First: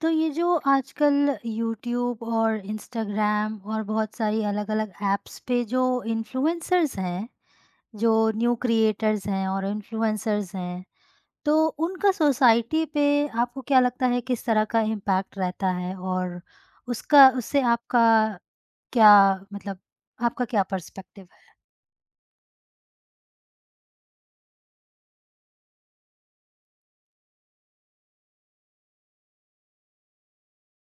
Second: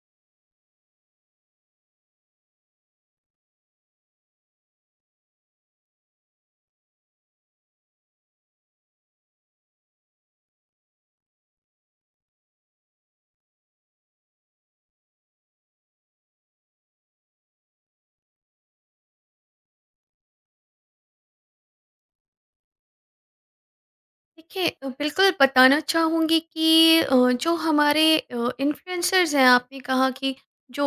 तो ये जो आजकल यूट्यूब और इंस्टाग्राम और बहुत सारी अलग-अलग ऐप्स पे जो इन्फ्लुएंसर्स हैं, जो न्यू क्रिएटर्स हैं और इन्फ्लुएंसर्स हैं, तो उनका सोसाइटी पे आपको क्या लगता है किस तरह का इम्पैक्ट रहता है? और उसका उससे आपका क्या मतलब, आपका क्या पर्सपेक्टिव है? देखिए बिल्कुल बताना चाहूँगी कि जो हमारे इन्फ्लुएंसर्स हैं। आपने कहा कि जो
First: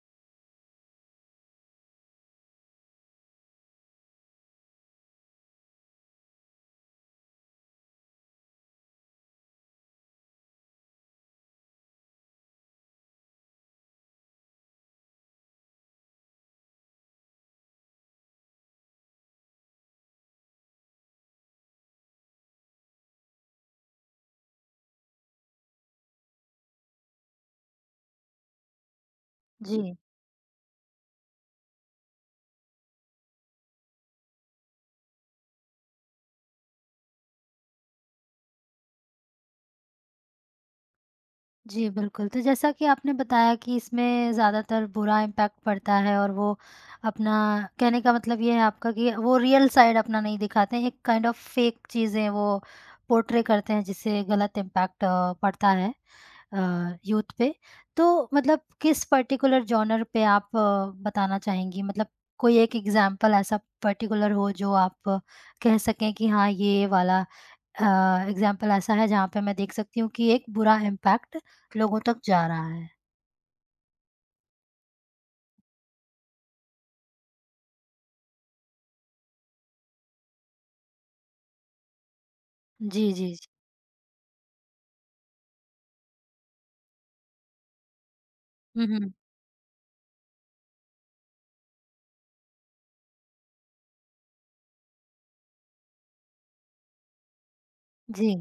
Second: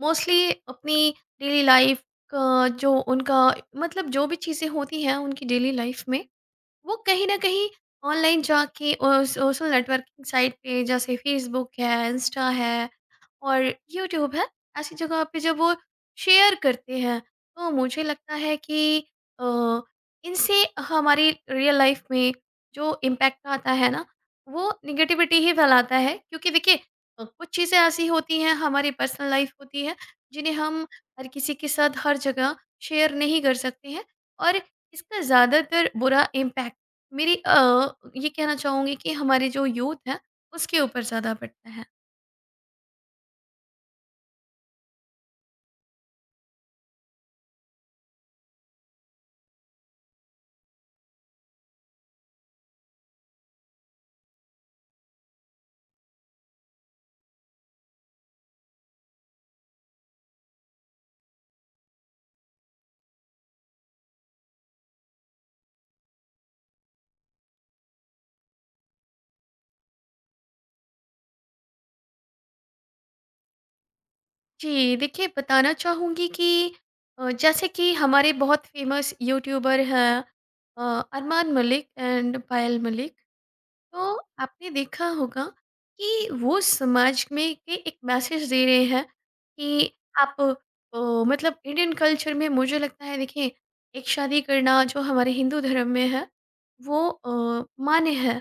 मोस्टली अपनी डेली लाइफ का जो उनका मतलब जो भी चीज़ें होती हैं उनकी डेली लाइफ में, वो कहीं न कहीं ऑनलाइन जाके सोशल नेटवर्किंग साइट पे, जैसे फ़ेसबुक है, इंस्टा है और यूट्यूब है, ऐसी जगह पे जब वो शेयर करते हैं, तो मुझे लगता है कि अ, इनसे हमारी रियल लाइफ़ में जो इम्पैक्ट आता है ना, वो नेगेटिविटी ही फैलाता है। क्योंकि देखिए कुछ चीज़ें ऐसी होती हैं, हमारी पर्सनल लाइफ़ होती है, जी। जिन्हें हम हर किसी के साथ हर जगह शेयर नहीं कर सकते हैं। और इसका ज़्यादातर बुरा इम्पैक्ट, ये कहना चाहूँगी कि हमारे जो यूथ हैं, उसके ऊपर ज़्यादा पड़ता है। जी, बिल्कुल। तो जैसा कि आपने बताया कि इसमें ज़्यादातर बुरा इम्पैक्ट पड़ता है और वो अपना कहने का मतलब ये है आपका कि वो रियल साइड अपना नहीं दिखाते हैं, एक काइंड ऑफ फ़ेक चीज़ें वो पोर्ट्रे करते हैं जिससे गलत इम्पैक्ट पड़ता है। अ, यूथ पे। तो मतलब किस पर्टिकुलर जॉनर पे आप बताना चाहेंगी? मतलब कोई एक एग्ज़ाम्पल ऐसा पर्टिकुलर हो जो आप कह सकें कि हाँ, ये वाला एग्ज़ाम्पल ऐसा है जहाँ पे मैं देख सकती हूँ कि एक बुरा इम्पैक्ट लोगों तक जा रहा है। जी, देखिए बताना चाहूँगी कि जैसे कि हमारे बहुत फ़ेमस यूट्यूबर हैं, अ, अरमान मलिक एंड पायल जी, मलिक। जी, जी। तो आपने देखा होगा कि वो समाज में के एक मैसेज दे रहे हुँ, हैं, हुँ। कि आप, मतलब इंडियन कल्चर में मुझे लगता है देखिए, एक शादी करना जो हमारे हिंदू धर्म में है वो मान्य जी। है।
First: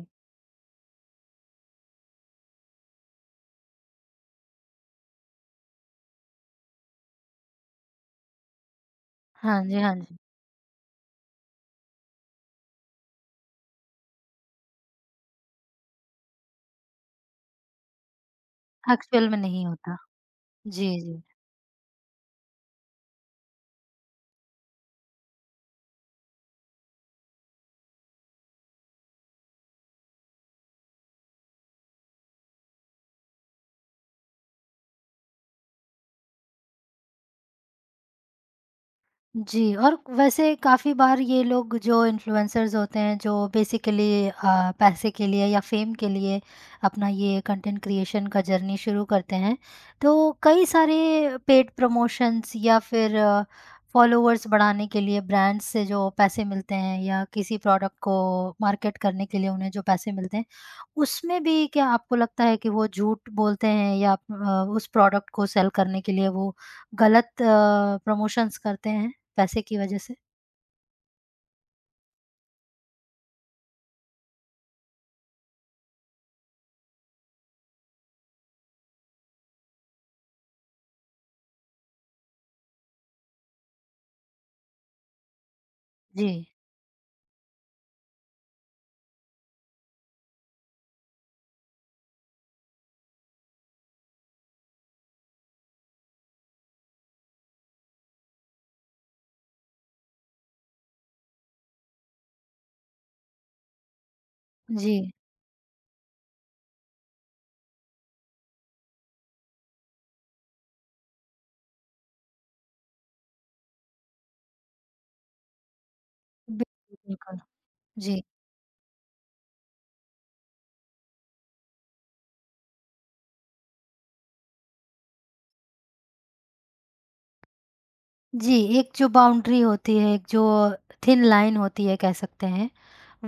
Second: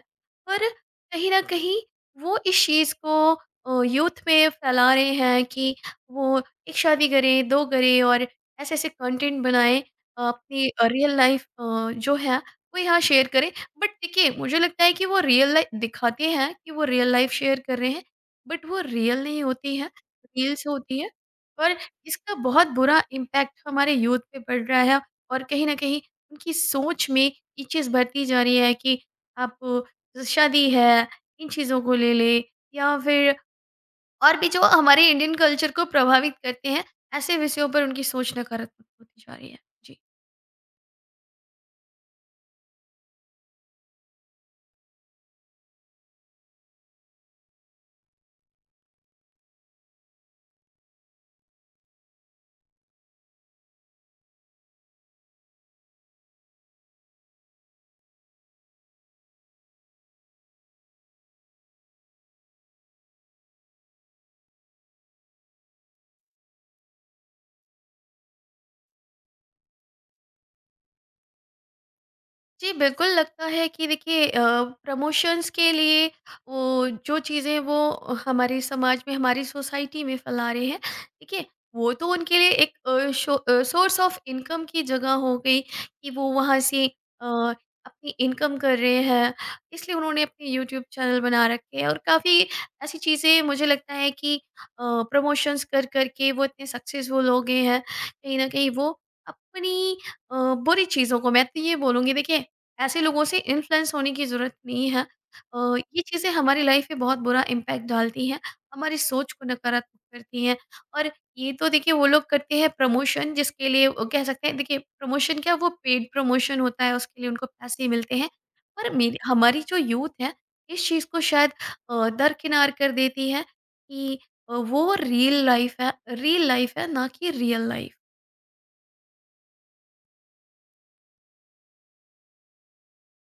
पर कहीं ना कहीं वो इस चीज़ को यूथ में फैला रहे हैं, कि वो एक शादी करें, दो करें, और ऐसे ऐसे कंटेंट हाँ जी, बनाएं, हाँ जी। अपनी रियल लाइफ जो है वो यहाँ शेयर करें। बट देखिए मुझे लगता है कि वो रियल लाइफ दिखाते हैं कि वो रियल लाइफ शेयर कर रहे हैं, बट वो रियल एक्चुअल में नहीं नहीं होती है, होता। रील्स जी, होती है। जी। और इसका बहुत बुरा इम्पैक्ट हमारे यूथ पे पड़ रहा है, और कहीं ना कहीं उनकी सोच में ये चीज़ भरती जा रही है कि आप, शादी है इन चीज़ों को ले ले, या फिर और भी जो हमारे इंडियन कल्चर को प्रभावित करते हैं, ऐसे विषयों पर उनकी सोच नकारात्मक होती जा रही है। जी और जी वैसे काफ़ी बार ये लोग जो इन्फ्लुएंसर्स होते हैं जो बेसिकली पैसे के लिए या फ़ेम के लिए अपना ये कंटेंट क्रिएशन का जर्नी शुरू करते हैं, तो कई सारे पेड प्रमोशंस या फिर फॉलोअर्स बढ़ाने के लिए ब्रांड्स से जो पैसे मिलते हैं या किसी प्रोडक्ट को मार्केट करने के लिए उन्हें जो पैसे मिलते हैं, उसमें भी क्या आपको लगता है कि वो झूठ बोलते हैं या उस प्रोडक्ट को सेल करने के लिए वो गलत प्रमोशंस करते हैं? पैसे की वजह से? जी, बिल्कुल लगता है कि देखिए प्रमोशंस के लिए वो जो चीज़ें वो हमारे समाज में, हमारी सोसाइटी में फैला रहे हैं, ठीक है? वो तो उनके लिए एक सोर्स ऑफ इनकम की जगह हो गई, कि जी, वो वहाँ से अपनी इनकम कर रहे हैं। इसलिए उन्होंने अपने यूट्यूब चैनल बना रखे हैं, और काफ़ी ऐसी चीज़ें मुझे लगता है कि प्रमोशंस कर, कर के वो इतने सक्सेसफुल हो गए हैं, कहीं न कहीं वो अपनी अ, बुरी चीज़ों को, मैं तो ये बोलूँगी देखिए, ऐसे लोगों से इन्फ्लुएंस होने की ज़रूरत नहीं जी। है। अ, ये चीज़ें हमारी लाइफ में बहुत बुरा इम्पैक्ट डालती हैं, हमारी सोच को नकारात्मक करती हैं। और ये तो देखिए वो लोग करते हैं प्रमोशन, जिसके लिए वो कह सकते हैं, देखिए प्रमोशन क्या, वो पेड प्रमोशन होता है, बिल्कुल, उसके लिए बिल्कुल। उनको पैसे मिलते जी, हैं। पर मेरी हमारी जो यूथ है, इस चीज़ को शायद दरकिनार कर देती है, कि वो रील लाइफ है, रील लाइफ है, ना कि रियल लाइफ। जी, एक जो बाउंड्री होती है, एक जो थिन लाइन होती है कह सकते हैं,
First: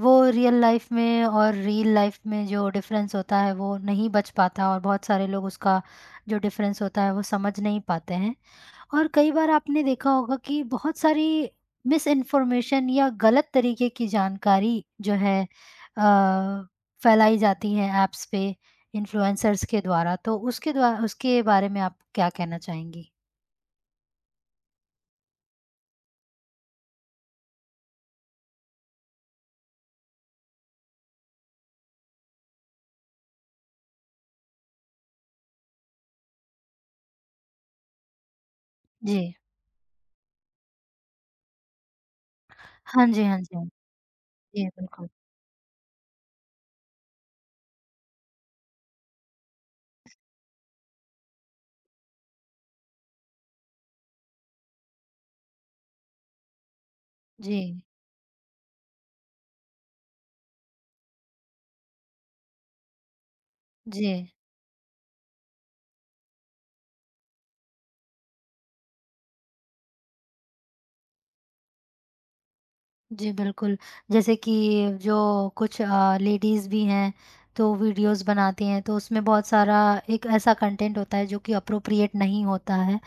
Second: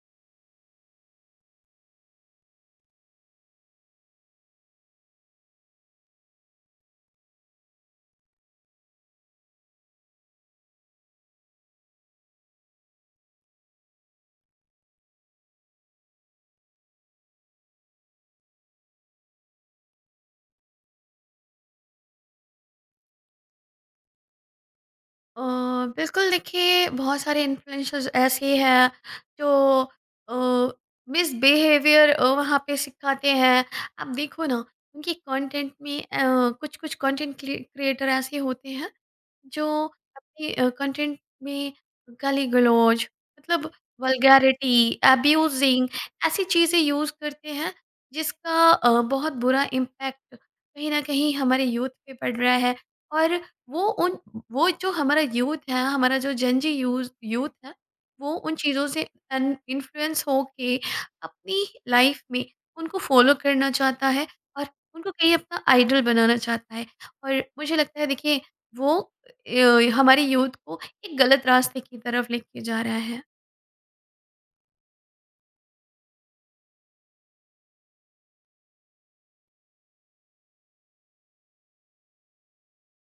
वो रियल लाइफ़ में और रील लाइफ़ में जो डिफ़रेंस होता है वो नहीं बच पाता और बहुत सारे लोग उसका जो डिफ़रेंस होता है वो समझ नहीं पाते हैं। और कई बार आपने देखा होगा कि बहुत सारी मिस इन्फॉर्मेशन या गलत तरीके की जानकारी जो है अ, फैलाई जाती है ऐप्स पे इन्फ्लुएंसर्स के द्वारा तो उसके द्वारा उसके बारे में आप क्या कहना चाहेंगी? अ, बिल्कुल देखिए बहुत सारे इन्फ्लुएंसर्स ऐसे हैं जो मिस बिहेवियर वहाँ पे सिखाते हैं। आप देखो ना, उनके कंटेंट में, कुछ कुछ कंटेंट क्रिएटर ऐसे होते हैं जी। जो अपने कंटेंट में गाली हाँ गलौज, जी, हाँ जी, हाँ मतलब जी। जी, वल्गैरिटी, बिल्कुल। अब्यूजिंग, ऐसी चीज़ें यूज़ करते हैं, जिसका बहुत बुरा इम्पैक्ट कहीं ना कहीं हमारे यूथ पे पड़ रहा है। और वो उन वो जो हमारा यूथ है, हमारा जो जनजी यूज यूथ जी, है, वो उन चीज़ों से इन्फ्लुएंस हो के अपनी लाइफ में उनको फॉलो करना चाहता जी। है, और उनको कहीं अपना आइडल बनाना चाहता है। और मुझे लगता है देखिए वो हमारी यूथ को एक गलत रास्ते की तरफ लेके जा रहा है। जी, बिल्कुल। जैसे कि जो कुछ लेडीज़ भी हैं तो वीडियोज़ बनाती हैं तो उसमें बहुत सारा एक ऐसा कंटेंट होता है जो कि एप्रोप्रिएट नहीं होता है।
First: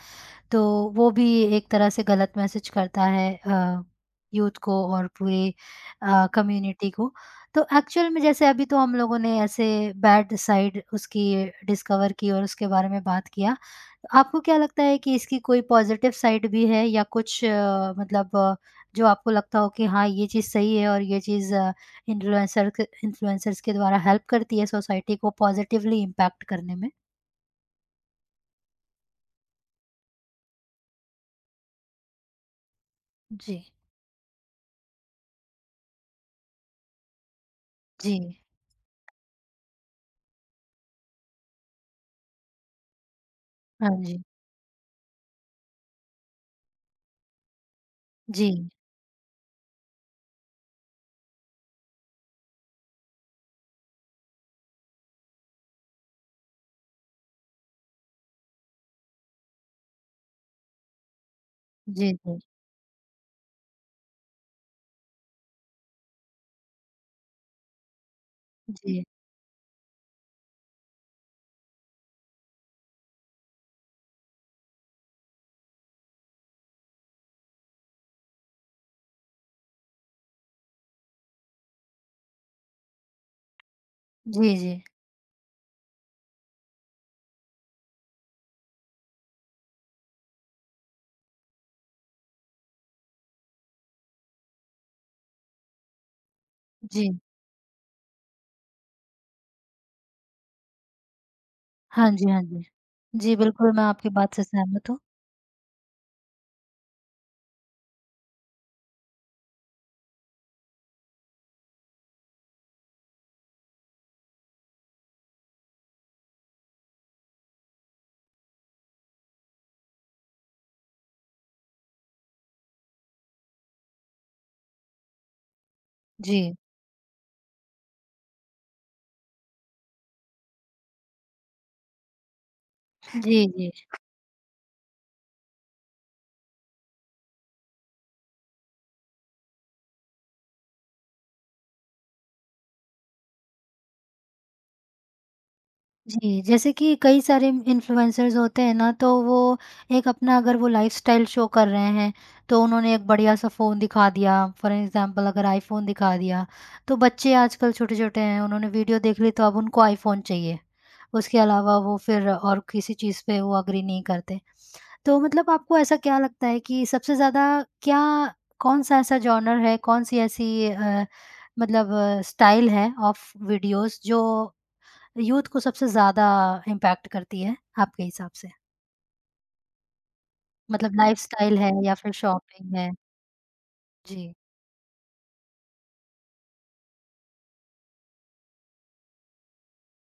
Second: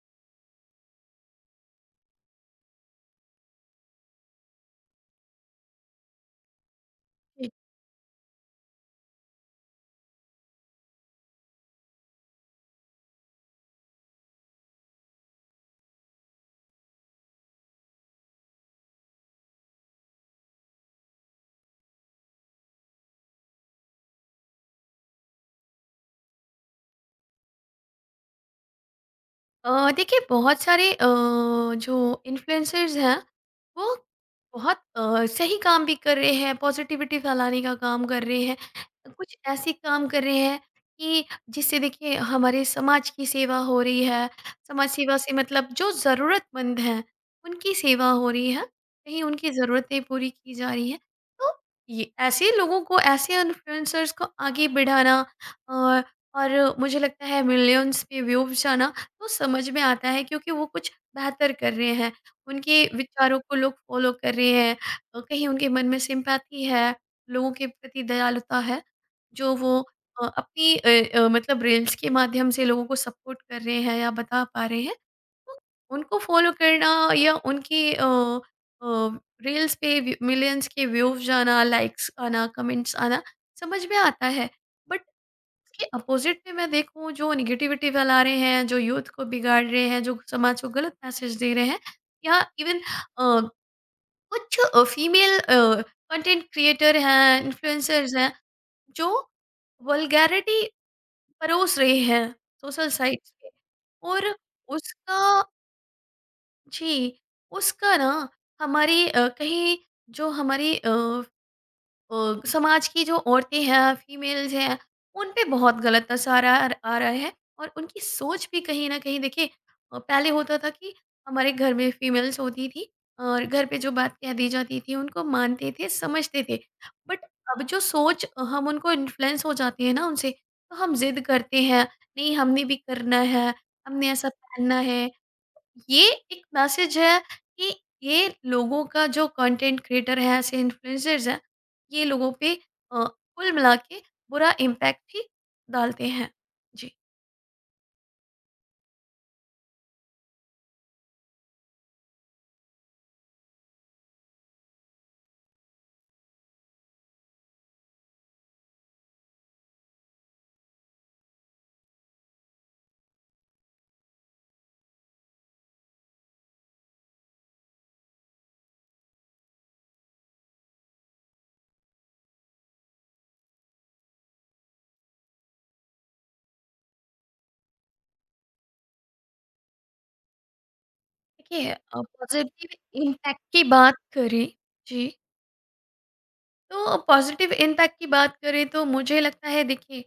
तो वो भी एक तरह से गलत मैसेज करता है यूथ को और पूरे कम्युनिटी को। तो एक्चुअल में जैसे अभी तो हम लोगों ने ऐसे बैड साइड उसकी डिस्कवर की और उसके बारे में बात किया। आपको क्या लगता है कि इसकी कोई पॉज़िटिव साइड भी है या कुछ मतलब जो आपको लगता हो कि हाँ, ये चीज़ सही है और ये चीज़ इन्फ्लुएंसर्स के द्वारा हेल्प करती है सोसाइटी को पॉज़िटिवली इम्पैक्ट करने में? देखिए बहुत सारे जो इन्फ्लुएंसर्स हैं जी। वो बहुत सही काम भी कर रहे हैं, पॉजिटिविटी फैलाने का काम जी। कर रहे हैं, कुछ ऐसे काम कर रहे हैं कि जिससे देखिए हमारे समाज की सेवा हो हाँ रही जी। है। समाज सेवा से मतलब जो ज़रूरतमंद हैं उनकी सेवा हो रही जी। है, कहीं उनकी ज़रूरतें पूरी की जा रही है। तो ये ऐसे लोगों को, ऐसे इन्फ्लुएंसर्स को आगे बढ़ाना, और और मुझे लगता है मिलियंस पे व्यूज जाना, तो समझ में आता है, क्योंकि वो कुछ बेहतर कर रहे हैं, जी, जी। उनके विचारों को लोग फॉलो कर रहे हैं। कहीं उनके मन में सिम्पैथी है, लोगों के प्रति दयालुता है, जी। जो वो मतलब रील्स के माध्यम से लोगों को सपोर्ट कर रहे हैं या बता पा रहे हैं। तो उनको फॉलो करना, या उनकी अ, रील्स पे व्यू, मिलियंस के व्यूज़ जाना, लाइक्स आना, कमेंट्स आना समझ में आता है। जी, जी। बट इसके अपोजिट में मैं देखूं, जो निगेटिविटी फैला रहे हैं, जो यूथ को बिगाड़ रहे हैं, जो समाज को गलत मैसेज दे रहे हैं, या इवन कुछ फीमेल कंटेंट क्रिएटर जी। हैं, इन्फ्लुएंसर्स हैं, जो वल्गैरिटी परोस रहे हाँ हैं जी, हाँ जी। सोशल साइट्स जी, पे। बिल्कुल मैं आपकी और बात से सहमत हूँ। उसका, जी, उसका ना हमारी, कहीं, जो हमारी समाज की जो औरतें हैं, फीमेल्स हैं, उन पे बहुत गलत असर आ आ रहा है। और उनकी सोच भी कहीं न कहीं देखिए, पहले होता था कि हमारे घर में फीमेल्स होती थी, और घर पे जो बात कह दी जाती थी, उनको मानते थे, जी। समझते थे। बट अब जो सोच, हम उनको इन्फ्लुएंस हो जाते हैं ना उनसे, तो हम ज़िद करते हैं, नहीं हमने भी करना है, जी, जी। हमने ऐसा पहनना है। ये एक मैसेज है, कि ये लोगों का जो कंटेंट क्रिएटर है, ऐसे इन्फ्लुएंसर्स हैं, ये लोगों पे कुल मिला के बुरा इम्पैक्ट ही डालते हैं। जी, जैसे जी, कि कई सारे इन्फ्लुएंसर्स होते हैं ना तो वो एक अपना अगर वो लाइफ़स्टाइल शो कर रहे हैं तो उन्होंने एक बढ़िया-सा फ़ोन दिखा दिया फॉर एग्ज़ाम्पल अगर आईफ़ोन दिखा दिया, तो बच्चे आजकल छोटे-छोटे हैं उन्होंने वीडियो देख ली तो अब उनको आईफ़ोन चाहिए। उसके अलावा वो फिर और किसी चीज़ पे वो एग्री नहीं करते। तो मतलब आपको ऐसा क्या लगता है कि सबसे ज़्यादा क्या कौन-सा ऐसा जॉनर है, कौन-सी ऐसी अ, मतलब स्टाइल है ऑफ वीडियोज़ जो यूथ को सबसे ज़्यादा इम्पैक्ट करती है आपके हिसाब से? मतलब लाइफ़स्टाइल देखिए है या फिर शॉपिंग पॉज़िटिव है? इम्पैक्ट की बात जी, करें, जी। तो पॉजिटिव इम्पैक्ट की बात करें तो मुझे लगता है देखिए,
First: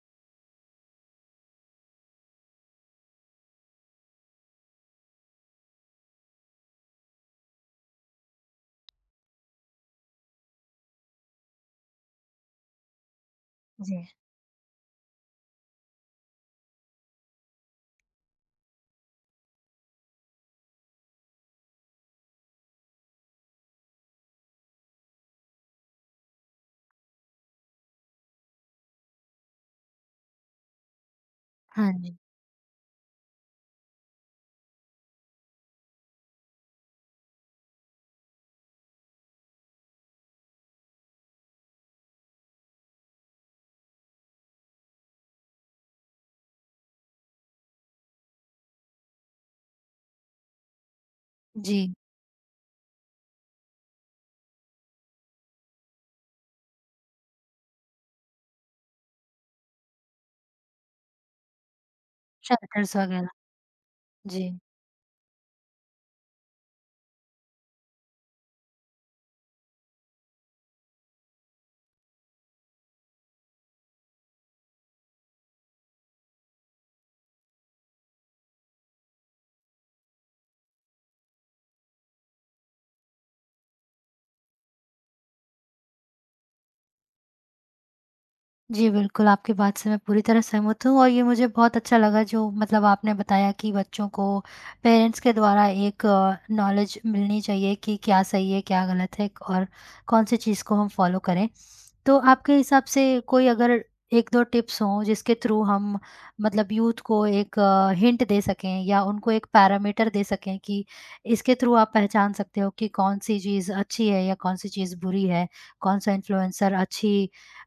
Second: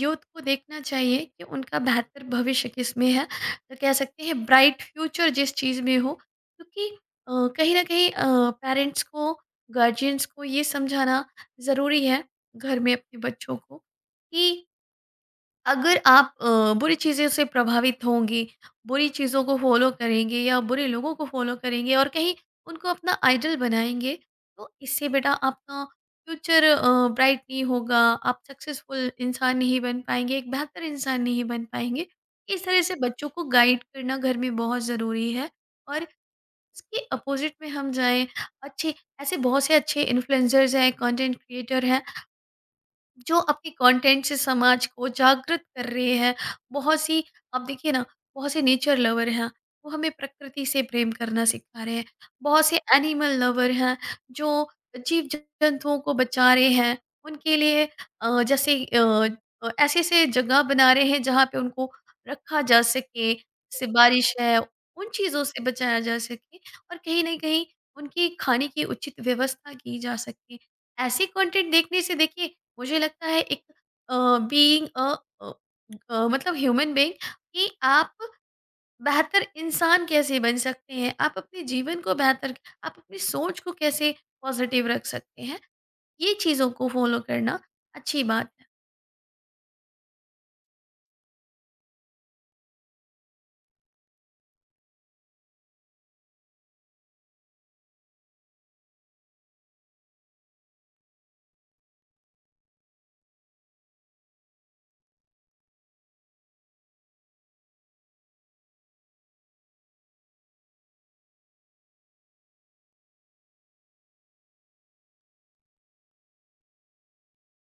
यूथ को देखना चाहिए कि उनका बेहतर भविष्य किस में है, तो कह सकते हैं ब्राइट फ्यूचर जिस चीज़ में हो, क्योंकि अ, कहीं ना कहीं पेरेंट्स को, गार्जियंस को ये समझाना ज़रूरी है घर में अपने बच्चों को, जी। कि अगर आप बुरी चीज़ों से प्रभावित होंगे, बुरी चीज़ों को फ़ॉलो करेंगे या बुरे लोगों को फ़ॉलो करेंगे और कहीं उनको अपना आइडल बनाएँगे, तो इससे बेटा आपका फ्यूचर ब्राइट नहीं होगा, आप सक्सेसफुल इंसान नहीं बन पाएँगे, एक बेहतर इंसान नहीं बन हाँ पाएँगे। जी। इस तरह से बच्चों को गाइड करना घर में बहुत ज़रूरी है। और इसके अपोज़िट में हम जाएँ, अच्छे, ऐसे बहुत से अच्छे इन्फ्लुएंसर्स हैं, कंटेंट क्रिएटर हैं, जो अपने कंटेंट से समाज को जागृत कर रहे हैं। बहुत सी, आप देखिए ना, बहुत से नेचर लवर हैं, वो हमें प्रकृति से प्रेम करना सिखा जी, रहे हैं। बहुत से एनिमल लवर हैं, जो जीव-जंतुओं को बचा रहे हैं। उनके लिए अ, जैसे अ ऐसे-ऐसे जगह बना रहे हैं जहाँ पे उनको रखा जा शेल्टर्स वगैरह। सके, जैसे बारिश जी। है, उन चीज़ों से बचाया जा सके, और कहीं न कहीं उनकी खाने की उचित व्यवस्था की जा सके। ऐसे कंटेंट देखने से देखिए मुझे लगता है एक बीइंग अ अ, अ, मतलब ह्यूमन बीइंग कि आप बेहतर इंसान कैसे बन सकते हैं, आप अपने जीवन को बेहतर, आप अपनी सोच को कैसे पॉजिटिव रख सकते हैं, ये चीज़ों को फॉलो करना अच्छी बात है। जी, बिल्कुल, आपकी बात से मैं पूरी तरह सहमत हूँ और ये मुझे बहुत अच्छा लगा जो मतलब आपने बताया कि बच्चों को पेरेंट्स के द्वारा एक नॉलेज मिलनी चाहिए कि क्या सही है, क्या गलत है और कौन-सी चीज़ को हम फ़ॉलो करें। तो आपके हिसाब से कोई अगर 1-2 टिप्स हों जिसके थ्रू हम मतलब यूथ को एक हिंट दे सकें या उनको एक पैरामीटर दे सकें कि इसके थ्रू आप पहचान सकते हो कि कौन-सी चीज़ अच्छी है या कौन-सी चीज़ बुरी है, कौन-सा इन्फ्लुएंसर अच्छी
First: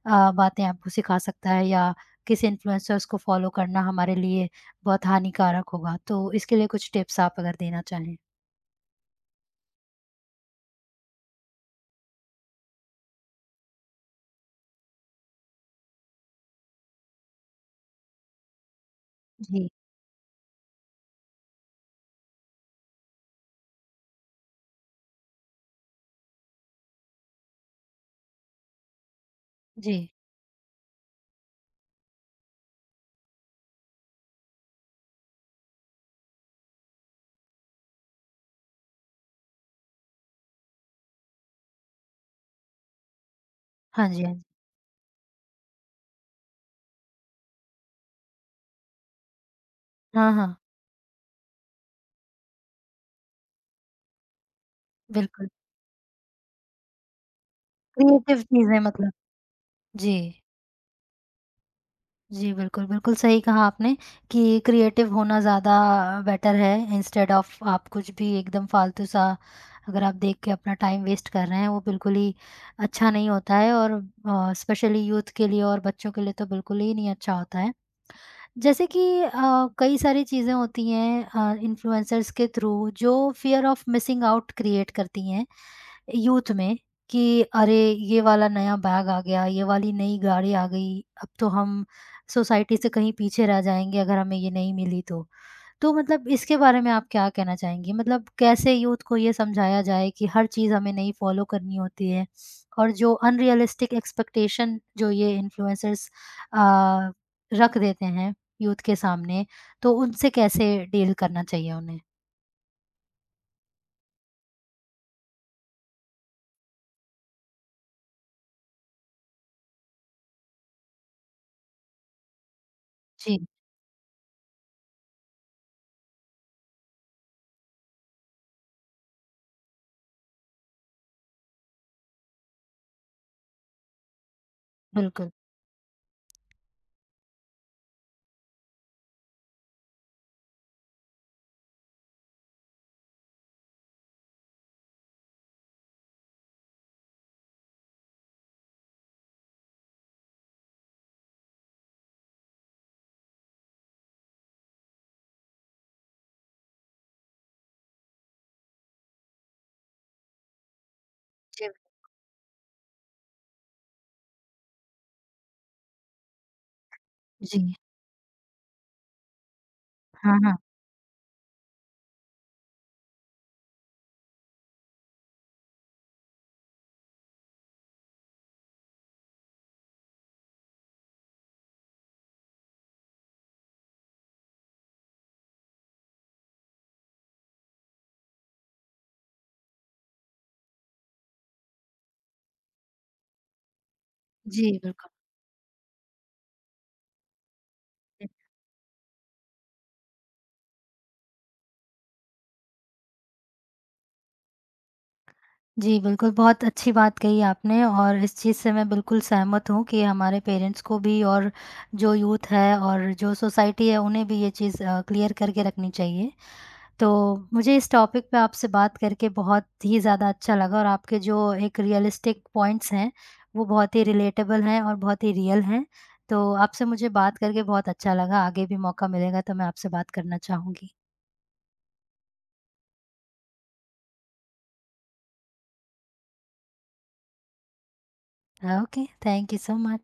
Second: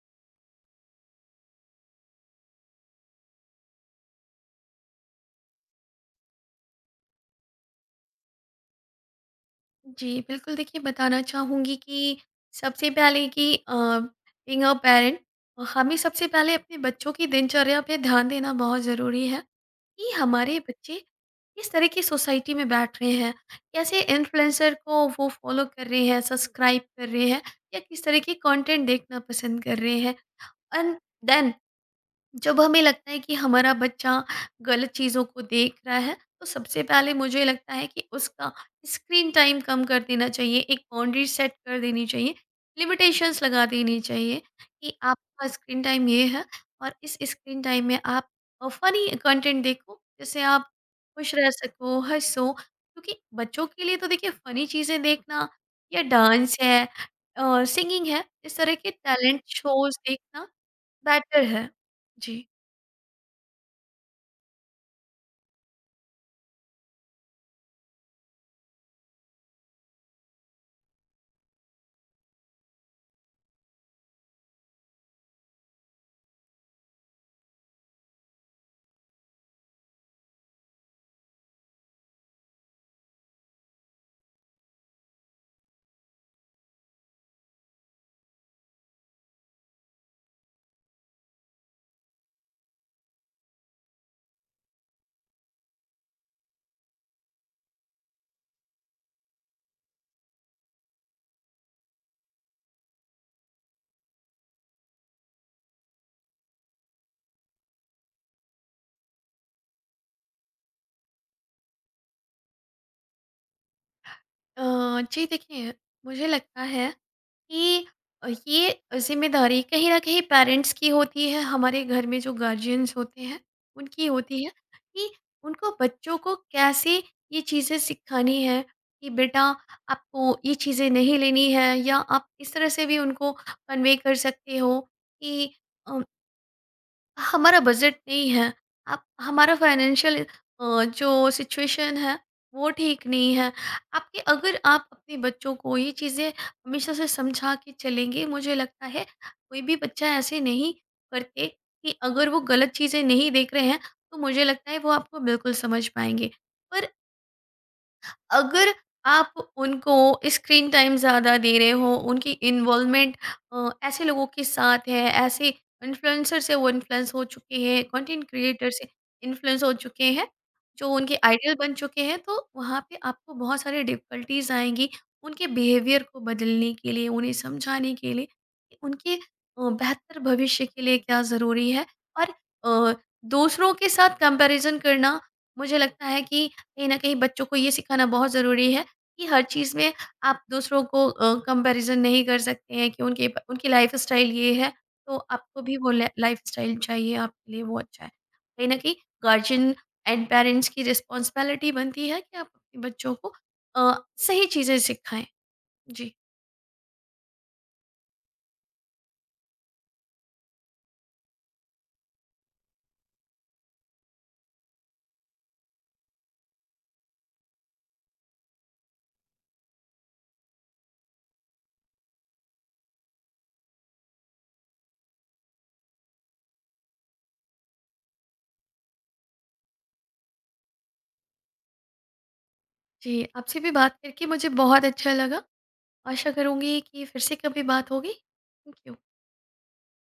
बातें आपको सिखा सकता है या किस इन्फ्लुएंसर्स को फॉलो करना हमारे लिए बहुत हानिकारक होगा। तो इसके लिए कुछ टिप्स आप अगर देना चाहें? जी, बिल्कुल देखिए बताना चाहूँगी कि सबसे पहले कि बीइंग अ पेरेंट, हमें सबसे पहले अपने बच्चों की दिनचर्या पे ध्यान देना बहुत ज़रूरी है। जी, कि हमारे बच्चे किस तरह की सोसाइटी में बैठ रहे हैं, कैसे इन्फ्लुएंसर को वो फॉलो कर रहे हैं, सब्सक्राइब कर रहे हैं, या किस तरह के कंटेंट देखना पसंद कर जी। रहे हैं। एंड देन जब हमें लगता है कि हमारा बच्चा गलत चीज़ों को देख रहा है, तो सबसे पहले मुझे लगता है कि उसका स्क्रीन टाइम कम कर देना चाहिए, एक बाउंड्री सेट कर देनी चाहिए, लिमिटेशंस लगा देनी हाँ जी, हाँ चाहिए, जी। कि आपका स्क्रीन टाइम ये है, और इस स्क्रीन टाइम में आप फ़नी कंटेंट देखो, हाँ, जिससे हाँ, आप खुश रह सको, हँसो। क्योंकि बच्चों के लिए तो देखिए फ़नी चीज़ें देखना, बिल्कुल। या डांस है, सिंगिंग है, क्रिएटिव इस तरह चीज़ें के मतलब टैलेंट शोज़ जी, देखना बेटर है। जी। जी, बिल्कुल, बिल्कुल सही कहा आपने कि क्रिएटिव होना ज़्यादा बेटर है इंस्टेड ऑफ आप कुछ भी एकदम फ़ालतू-सा अगर आप देख के अपना टाइम वेस्ट कर रहे हैं, वो बिल्कुल ही अच्छा नहीं होता है और स्पेशली यूथ के लिए और बच्चों के लिए तो बिल्कुल ही नहीं अच्छा होता है। जैसे कि कई सारी चीज़ें होती हैं इन्फ्लुएंसर्स के थ्रू जो fear of missing out create करती हैं यूथ में कि अरे ये वाला नया बैग आ गया, ये वाली नई गाड़ी आ गई, अब तो हम सोसाइटी से कहीं पीछे रह जाएँगे अगर हमें ये नहीं मिली तो। तो मतलब इसके बारे में आप क्या कहना चाहेंगी? मतलब कैसे यूथ को ये समझाया जाए कि हर चीज़ हमें नहीं फ़ॉलो करनी होती है और जो अनरियलिस्टिक एक्सपेक्टेशन जो ये इन्फ्लुएंसर्स अ, रख देते हैं यूथ के सामने, तो उनसे कैसे डील करना चाहिए उन्हें? अ, जी देखिए, मुझे लगता है कि ये ज़िम्मेदारी कहीं न कहीं पेरेंट्स की होती है, हमारे घर में जो गार्जियंस होते जी, हैं, उनकी होती है, कि उनको बच्चों को कैसे ये चीज़ें सिखानी है, कि बेटा आपको ये चीज़ें नहीं लेनी है, या आप इस तरह से भी उनको कन्वे कर सकते हो बिल्कुल। कि अ हमारा बजट नहीं है, आप हमारा फाइनेंशियल जो सिचुएशन है वो ठीक नहीं है। आपके, अगर आप अपने बच्चों को ये चीज़ें हमेशा से समझा के चलेंगे, मुझे लगता है कोई भी बच्चा ऐसे नहीं करते, कि अगर वो गलत चीज़ें नहीं देख रहे हैं तो मुझे लगता है वो आपको बिल्कुल समझ पाएंगे। पर अगर आप उनको स्क्रीन टाइम ज़्यादा दे जी, रहे हो, उनकी इन्वॉल्वमेंट ऐसे लोगों के साथ है, ऐसे इन्फ्लुएंसर से वो इन्फ्लुएंस हो चुके जी। हैं, कंटेंट क्रिएटर से इन्फ्लुएंस हो चुके हैं, हाँ, हाँ। जो उनके आइडल बन चुके हैं, तो वहाँ पे आपको बहुत सारी डिफ़िकल्टीज़ आएँगी, उनके बिहेवियर को बदलने के लिए, उन्हें समझाने के लिए कि उनके बेहतर भविष्य के लिए क्या ज़रूरी है। और अ, दूसरों के साथ कंपैरिज़न करना, मुझे लगता है कि कहीं न कहीं बच्चों को ये सिखाना बहुत ज़रूरी है कि हर चीज़ में आप दूसरों को कंपैरिज़न नहीं कर सकते हैं, कि उनके प उनकी लाइफ़स्टाइल ये है, जी, बिल्कुल। तो आपको भी वो ला लाइफ़स्टाइल चाहिए, आपके लिए वो अच्छा है। कहीं न कहीं गार्जियन एंड पेरेंट्स की रिस्पॉन्सिबिलिटी बनती है कि आप अपने बच्चों को अ, सही चीज़ें सिखाएँ। जी, जी। बिल्कुल, बहुत अच्छी बात कही आपने और इस चीज़ से मैं बिल्कुल सहमत हूँ कि हमारे पेरेंट्स को भी और जो यूथ है और जो सोसाइटी है, उन्हें भी ये चीज़ क्लियर करके रखनी चाहिए। तो मुझे इस टॉपिक पे आपसे बात करके बहुत ही ज़्यादा अच्छा लगा और आपके जो एक रियलिस्टिक पॉइंट्स हैं, वो बहुत ही रिलेटेबल हैं और बहुत ही रियल हैं। तो आपसे मुझे बात करके बहुत अच्छा लगा, आगे भी मौका मिलेगा तो मैं आपसे बात करना चाहूँगी। जी, आपसे भी बात करके मुझे बहुत अच्छा लगा। आशा करूँगी कि फिर से कभी बात होगी। Thank you. Okay, thank you so much.